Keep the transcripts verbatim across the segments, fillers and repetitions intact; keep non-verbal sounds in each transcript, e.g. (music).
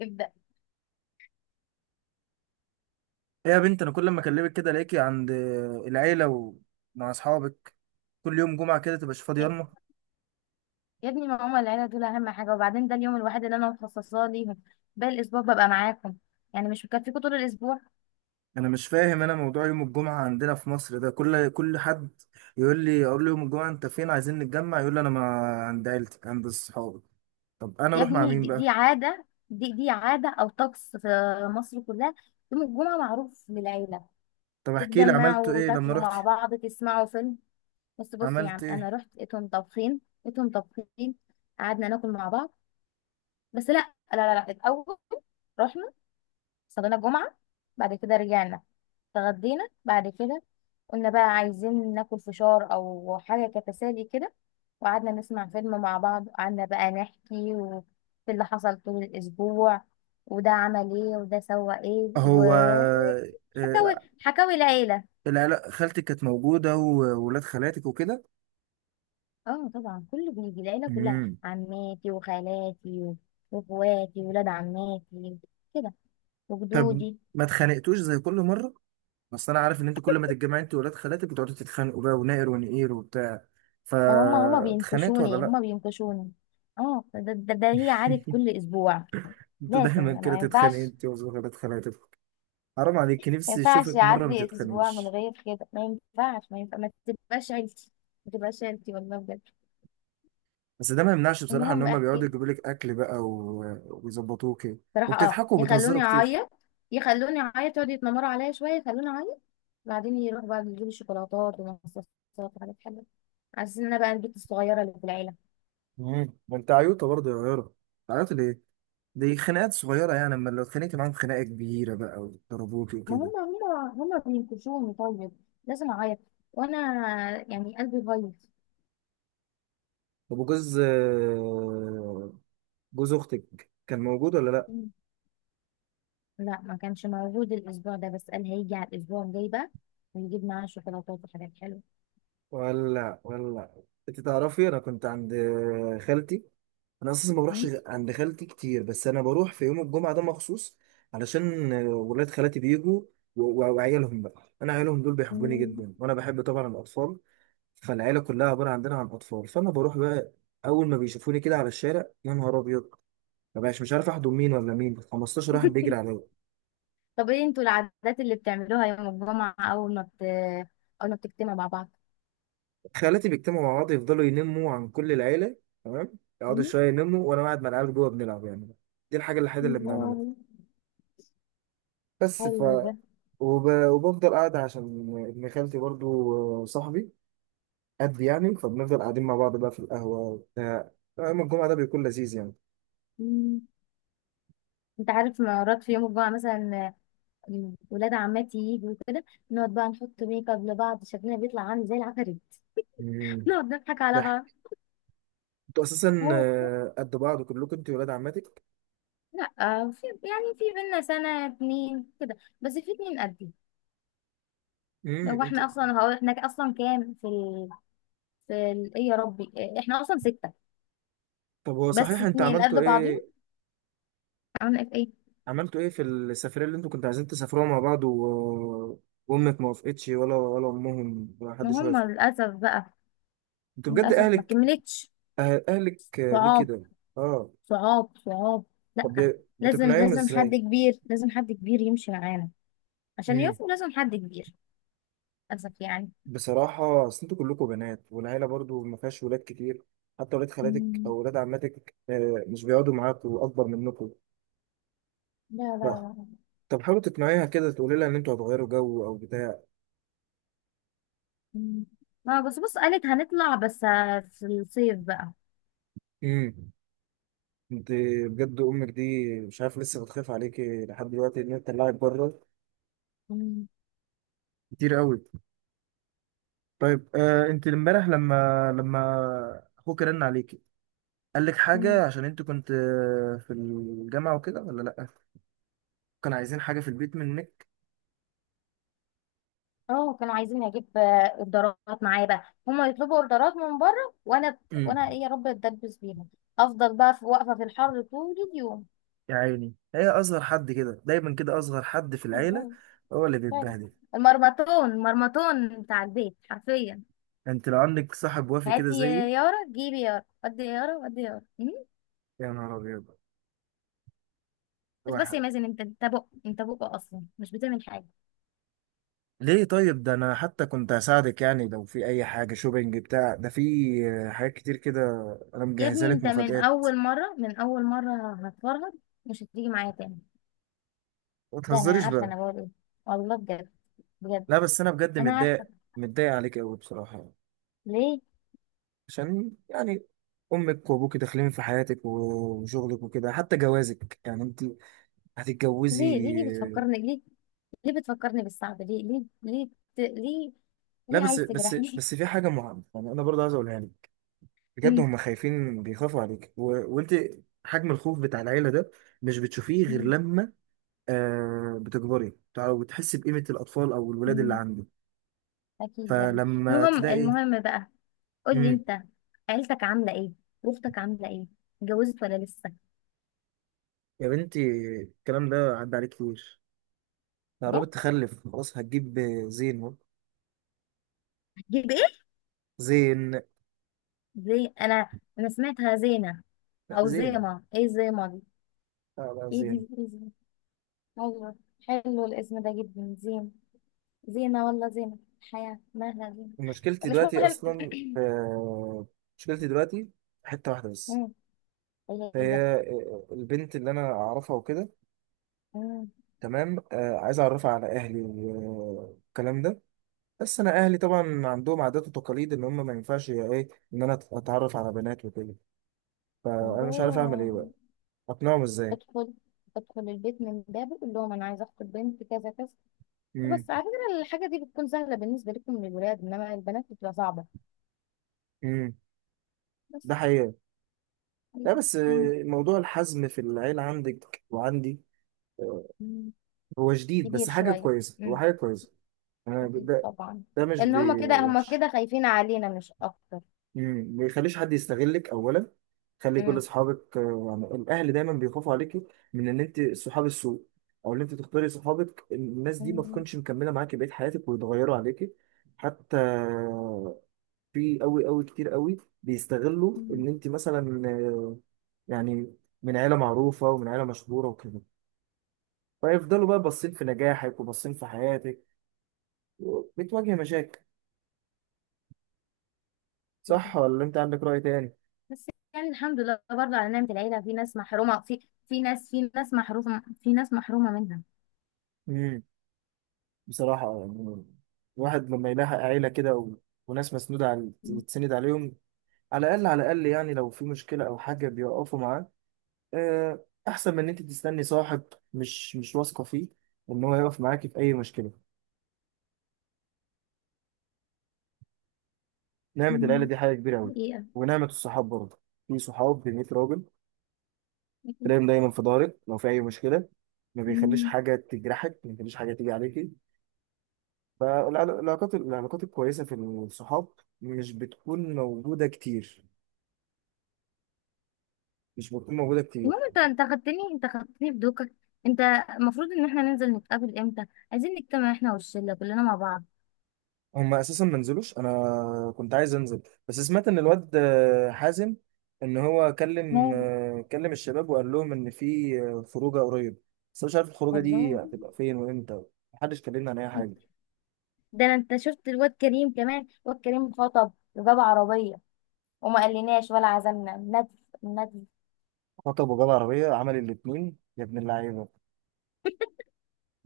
ابدأ. إيه يا بنت، انا كل ما اكلمك كده الاقيكي عند العيله ومع اصحابك، كل يوم جمعه كده تبقاش فاضيه، يا يلا. يا ابني، ما هما العيلة دول أهم حاجة، وبعدين ده اليوم الوحيد اللي أنا مخصصاه ليهم. باقي الأسبوع ببقى معاكم، يعني مش مكفيكوا طول الأسبوع؟ انا مش فاهم انا، موضوع يوم الجمعه عندنا في مصر ده، كل كل حد يقول لي، اقول له يوم الجمعه انت فين، عايزين نتجمع، يقول لي انا ما عند عيلتي عند اصحابي. طب انا يا اروح مع ابني مين دي, دي بقى؟ عادة، دي دي عادة أو طقس في مصر كلها. يوم الجمعة معروف للعيلة، طب احكي لي عملت تتجمعوا ايه لما وتاكلوا رحت؟ مع بعض، تسمعوا فيلم. بس بص يا عملت عم، أنا ايه؟ رحت لقيتهم طابخين لقيتهم طابخين قعدنا ناكل مع بعض. بس لا لا لا, لا. الأول رحنا صلينا الجمعة، بعد كده رجعنا، اتغدينا، بعد كده قلنا بقى عايزين ناكل فشار او حاجه كتسالي كده، وقعدنا نسمع فيلم مع بعض، وقعدنا بقى نحكي و- في اللي حصل طول الاسبوع، وده عمل ايه وده سوى ايه هو وحكاوي، آه، حكاوي العيله. العيله، خالتك كانت موجوده وولاد خالاتك وكده؟ اه طبعا كله بيجي، العيله كلها، امم. عماتي وخالاتي و- واخواتي ولاد عماتي كده، طب وجدودي. ما اتخانقتوش زي كل مره؟ بس انا عارف ان انتوا كل ما تتجمعوا، انتوا ولاد خالاتك بتقعدوا تتخانقوا بقى ونائر ونقير وبتاع، فهم هما فاتخانقت ولا بينكشوني لا؟ هما بينكشوني اه، ده, ده, ده هي عادة كل اسبوع. (laughs) انت لازم، دايما انا كده ما تتخانق ينفعش، انت وولاد خالاتك. حرام عليك، ما نفسي ينفعش اشوفك مره ما يعدي اسبوع من تتخانقوش. غير كده، ما ينفعش، ما ينفع ما تبقاش عيلتي، ما تبقاش عيلتي والله بجد. بس ده ما يمنعش بصراحه ان المهم هم احكي بيقعدوا لي. يجيبوا لك اكل بقى و- ويظبطوك إيه. صراحه اه، وبتضحكوا وبتهزروا يخلوني كتير. اعيط، يخلوني اعيط، يقعدوا يتنمروا عليا شويه، يخلوني اعيط. بعدين يروحوا بقى يجيبوا شوكولاتات ومصاصات وحاجات حلوه، على أساس ان انا بقى البنت الصغيره اللي في العيله. امم ما انت عيوطه برضه يا غيره، عيوطه ليه؟ دي خناقات صغيره يعني، اما لو اتخانقت معاهم خناقه كبيره بقى وضربوك ما وكده. هم هم هم بينكشوني، طيب لازم اعيط، وانا يعني قلبي بايظ. طب وجوز آه، جوز اختك كان موجود ولا لا؟ مم. لا، ما كانش موجود الاسبوع ده، بس قال هيجي على الاسبوع الجاي بقى، ويجيب معاه شوكولاتات وحاجات حلوه. ولا ولا انت تعرفي، انا كنت عند خالتي. انا اساسا ما بروحش غ- عند خالتي كتير، بس انا بروح في يوم الجمعه ده مخصوص علشان ولاد خالتي بيجوا و- و- وعيالهم بقى. انا عيالهم دول بيحبوني مم. جدا، وانا بحب طبعا الاطفال، فالعيله كلها عباره عندنا عن اطفال، فانا بروح بقى. اول ما بيشوفوني كده على الشارع يا نهار ابيض، ما بقاش مش عارف احضن مين ولا مين، خمستاشر واحد (laughs) بيجري عليا. طب ايه انتوا العادات اللي بتعملوها يوم الجمعة، اول ما بت... اول ما بتجتمعوا مع بعض؟ خالاتي بيجتمعوا مع بعض يفضلوا ينموا عن كل العيلة، تمام، يقعدوا مم. شوية ينموا، وأنا قاعد مع العيال جوه بنلعب يعني. دي الحاجة الوحيدة اللي بنعملها. والله بس، ف حلو ده. وب... وبفضل قاعد عشان ابن خالتي برضو صاحبي، قد يعني، فبنفضل قاعدين مع بعض بقى في القهوة وبتاع، يوم الجمعة ده بيكون لذيذ يعني. مم. انت عارف، مرات في يوم الجمعة مثلا آه، ولاد عماتي يجوا كده، نقعد بقى نحط ميك اب لبعض، شكلنا بيطلع عامل زي العفاريت. مم. (laughs) نقعد نضحك على بعض. ضحك. انتوا أساسا هو كده. آه، قد بعض كلكم انتوا ولاد عماتك؟ لا آه، في يعني في بينا سنة اتنين كده، بس في اتنين قدي. امم هو انت، احنا اصلا هو احنا اصلا كام في ال... في ال... ايه يا ربي، آه، احنا اصلا ستة، طب هو بس صحيح انت اتنين قد عملتوا بعض. ايه؟ عملت ايه؟ عملتوا ايه في السفرية اللي انتوا كنتوا عايزين تسافروها مع بعض و... وامك ما وافقتش، ولا ولا امهم، ولا ما حدش هم وافق؟ للاسف بقى، انتوا بجد للاسف ما اهلك، كملتش. أه- اهلك آه، ليه صعاب، كده؟ اه. صعاب، صعاب. طب لا، بي- لازم، بتقنعيهم لازم حد ازاي؟ كبير لازم حد كبير يمشي معانا عشان امم. يوفوا، لازم حد كبير، للاسف يعني. بصراحة، اصل انتوا كلكم بنات، والعيلة برضو ما فيهاش ولاد كتير، حتى ولاد خالاتك مم. او ولاد عماتك آه، مش بيقعدوا معاكوا اكبر منكم. لا ف... لا لا. طب حاولوا تقنعيها كده، تقولي لها ان انتوا هتغيروا جو او بتاع. مم. اه، بس بص، قالت هنطلع بس آه، في الصيف بقى. امم انت، بجد امك دي، مش عارف لسه بتخاف عليكي لحد دلوقتي ان هي تطلعك بره مم. كتير قوي. طيب، آه انت امبارح، لما لما اخوك رن عليكي قال لك مم. حاجه، عشان انت كنت آه، في الجامعه وكده ولا لا؟ كان عايزين حاجه في البيت منك؟ اه، كانوا عايزين اجيب آه، اوردرات معايا بقى، هما يطلبوا اوردرات من بره، وانا وانا امم. ايه يا رب اتدبس بيهم، افضل بقى في واقفه في الحر طول اليوم. يا عيني، هي اصغر حد كده، دايما كده اصغر حد في العيله الله، هو اللي فعلا، بيتبهدل. المرمطون، المرمطون بتاع البيت حرفيا. انت لو عندك صاحب وافي كده هاتي يا زيي. يارا، جيبي يارا، ودي يا يارا، ودي يا يارا. مم. يا نهار ابيض، بس بس يا واحد. مازن، انت انت بق انت بق اصلا مش بتعمل حاجه. ليه؟ طيب ده انا حتى كنت هساعدك يعني، لو في اي حاجه شوبينج بتاع ده، في آه، حاجات كتير كده. انا يا مجهزها ابني لك انت من مفاجآت. اول مره من اول مره هتفرهد، مش هتيجي معايا تاني. ما ده انا تهزريش عارفه بقى. انا بقول ايه، والله بجد، بجد. لا بس انا بجد انا عارفه. متضايق متضايق عليك قوي بصراحه. ليه؟ عشان يعني، امك وابوك داخلين في حياتك و- وشغلك وكده، حتى جوازك يعني انت هتتجوزي. ليه ليه ليه بتفكرني ليه، ليه بتفكرني بالصعب، ليه ليه ليه ت- ليه، لا، ليه بس عايز بس تجرحني؟ بس في حاجه مهمه يعني، انا برضه عايز اقولها لك. (laughs) بجد مم. هم خايفين بيخافوا عليك و... وانت، حجم الخوف بتاع العيله ده مش بتشوفيه غير مم. لما آه بتكبري، وتحسي بقيمه الاطفال او الولاد اللي مم. عندك. اكيد يعني. فلما المهم، تلاقي. المهم بقى، قولي مم. انت، عيلتك عامله ايه، واختك عامله ايه، اتجوزت ولا لسه؟ يا بنتي، الكلام ده عدى عليك كتير، لا بجد؟ قربت تخلف خلاص، هتجيب زين اهو. هتجيب ايه؟ زين. زي انا، انا سمعتها زينه، لا، او زين. زيما، ايه زيما دي؟ لا، لا، ايه زين. دي، ايه دي؟ ايوه. حلو الاسم ده جدا، زين. زينه ولا زينه؟ حياه مالها زينه. مشكلتي مش دلوقتي مهم. اصلا آه، مشكلتي دلوقتي حته واحده (clears throat) بس. مم. هي هي هي. آه، البنت اللي انا اعرفها وكده. مم. تمام، آه، عايز اعرفها على اهلي والكلام ده. بس انا اهلي طبعا عندهم عادات وتقاليد، ان هم ما ينفعش يا ايه ان انا اتعرف على بنات وكده. فانا مش عارف اعمل الله. ايه بقى، اقنعهم ازاي؟ ادخل، ادخل البيت من بابه، قول لهم انا عايزه اخطب بنت كذا كذا. امم، بس على فكره الحاجه دي بتكون سهله بالنسبه لكم للولاد، انما البنات بتبقى صعبه، امم، بس. ده حقيقة. لا بس آه، موضوع الحزم في العيلة عندك وعندي مم. هو جديد، كبير بس حاجة شوية. كويسة، هو مم. حاجة كويسة. أنا ب- أكيد ده طبعا. ده مش لأن هما بي- كده، هما وحش. كده خايفين علينا مش أكتر. مم. ما يخليش حد يستغلك أولا، خلي كل مم. أصحابك آه، يعني الأهل دايما بيخافوا عليكي من إن أنت صحاب السوء. أو إن أنت تختاري صحابك الناس دي ما مم. تكونش مكملة معاكي بقية حياتك ويتغيروا عليكي. حتى في أوي أوي كتير أوي، بيستغلوا مم. إن أنت مثلا آه، يعني من عيلة معروفة ومن عيلة مشهورة وكده. فيفضلوا بقى باصين في نجاحك وباصين في حياتك، بتواجه مشاكل. صح ولا انت عندك رأي تاني؟ بس يعني الحمد لله برضه على نعمة العيلة، في ناس محرومة، في في ناس في ناس محرومة، في ناس محرومة منها. امم. بصراحة يعني، الواحد لما يلاحق عيلة كده و... وناس مسنودة على مم. تسند عليهم، على الأقل على الأقل يعني، لو في مشكلة أو حاجة بيقفوا معاه. آه، أحسن من إن أنت تستني صاحب مش مش واثقة فيه إن هو يقف معاكي في أي مشكلة. نعمة العيلة مم. دي حاجة كبيرة أوي. حقيقة. ونعمة الصحاب برضه، في صحاب ب ميت راجل، أكيد. تلاقيهم دايما في ظهرك، لو في أي مشكلة ما بيخليش مم. حاجة تجرحك، ما بيخليش حاجة تيجي عليكي. فالعل- العلاقات العلاقات الكويسة في الصحاب مش بتكون موجودة كتير، مش بتكون موجودة كتير. المهم انت، انت خدتني انت خدتني بدوكك. انت، المفروض ان احنا ننزل نتقابل امتى؟ عايزين نجتمع احنا والشلة كلنا مع بعض. هما أساسا ما نزلوش، أنا كنت عايز أنزل. بس سمعت إن الواد آه، حازم، إن هو كلم مال. آه، كلم الشباب، وقال لهم إن في آه، خروجة قريب. بس أنا مش عارف الخروجة دي والله. هتبقى فين وإمتى. محدش كلمنا عن أي حاجة. ده انا، انت شفت الواد كريم؟ كمان الواد كريم خطب وجاب عربية، وما قالناش ولا عزمنا ندف، ندف. خطب وجاب عربية، عمل الاتنين يا ابن اللعيبة!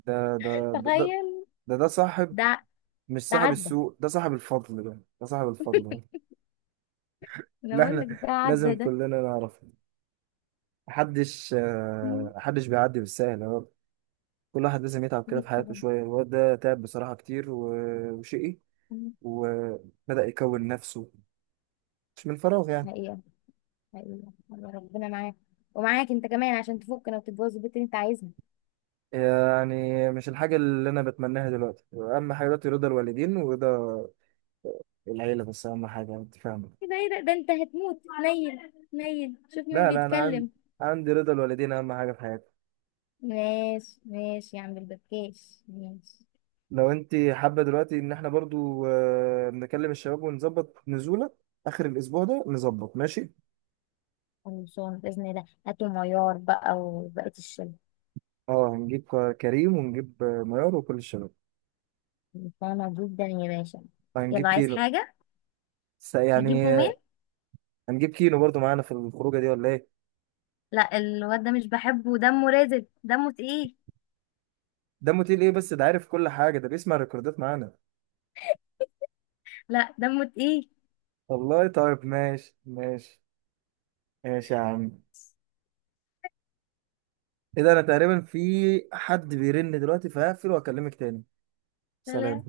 ده ده ده تخيل. ده ده صاحب. ده مش ده صاحب عدى، السوق، ده صاحب الفضل، ده ده صاحب الفضل. انا اللي بقول احنا لك ده لازم عدى ده. كلنا نعرف. محدش (laughs) مم. آه، محدش بيعدي بالسهل، هو. كل واحد لازم يتعب كده جيت في حياته طبعا. شوية، الواد ده تعب بصراحة كتير و- وشقي. مم. وبدأ يكون نفسه، مش من فراغ يعني. حقيقة، حقيقة. يا ربنا معاك، ومعاك انت كمان، عشان تفكنا وتتجوز البنت اللي انت عايزها. يعني مش الحاجة اللي أنا بتمناها دلوقتي، أهم حاجة دلوقتي رضا الوالدين ورضا العيلة بس، أهم حاجة، أنت فاهمة؟ ايه ده، ايه ده، ده انت هتموت، نيل نيل، شوف مين لا، لا، أنا عندي بيتكلم. عندي رضا الوالدين أهم حاجة في حياتي. ماشي ماشي يا عم البكاش، ماشي. لو أنت حابة دلوقتي إن احنا برضو آه، نكلم الشباب ونظبط نزولة آخر الأسبوع ده، نظبط ماشي. خلصان بإذن الله، هاتوا معيار بقى وبقية الشلة. اه، هنجيب ك- كريم ونجيب آه، ميار وكل الشباب. فاهمة جدا يا باشا. هنجيب يلا، عايز كيلو حاجة؟ س- يعني هجيبه آه، مين؟ هنجيب كيلو برضو معانا في الخروجه دي ولا ايه؟ لا، الواد ده مش بحبه، دمه رازب، دمه تقيل. ده موتيل ايه؟ بس ده عارف كل حاجه، ده بيسمع الريكوردات معانا. لا، دمه تقيل. والله طيب، ماشي، ماشي، ماشي يا عم. ايه ده؟ انا تقريبا في حد بيرن دلوقتي، فهقفل واكلمك تاني. سلام. سلام.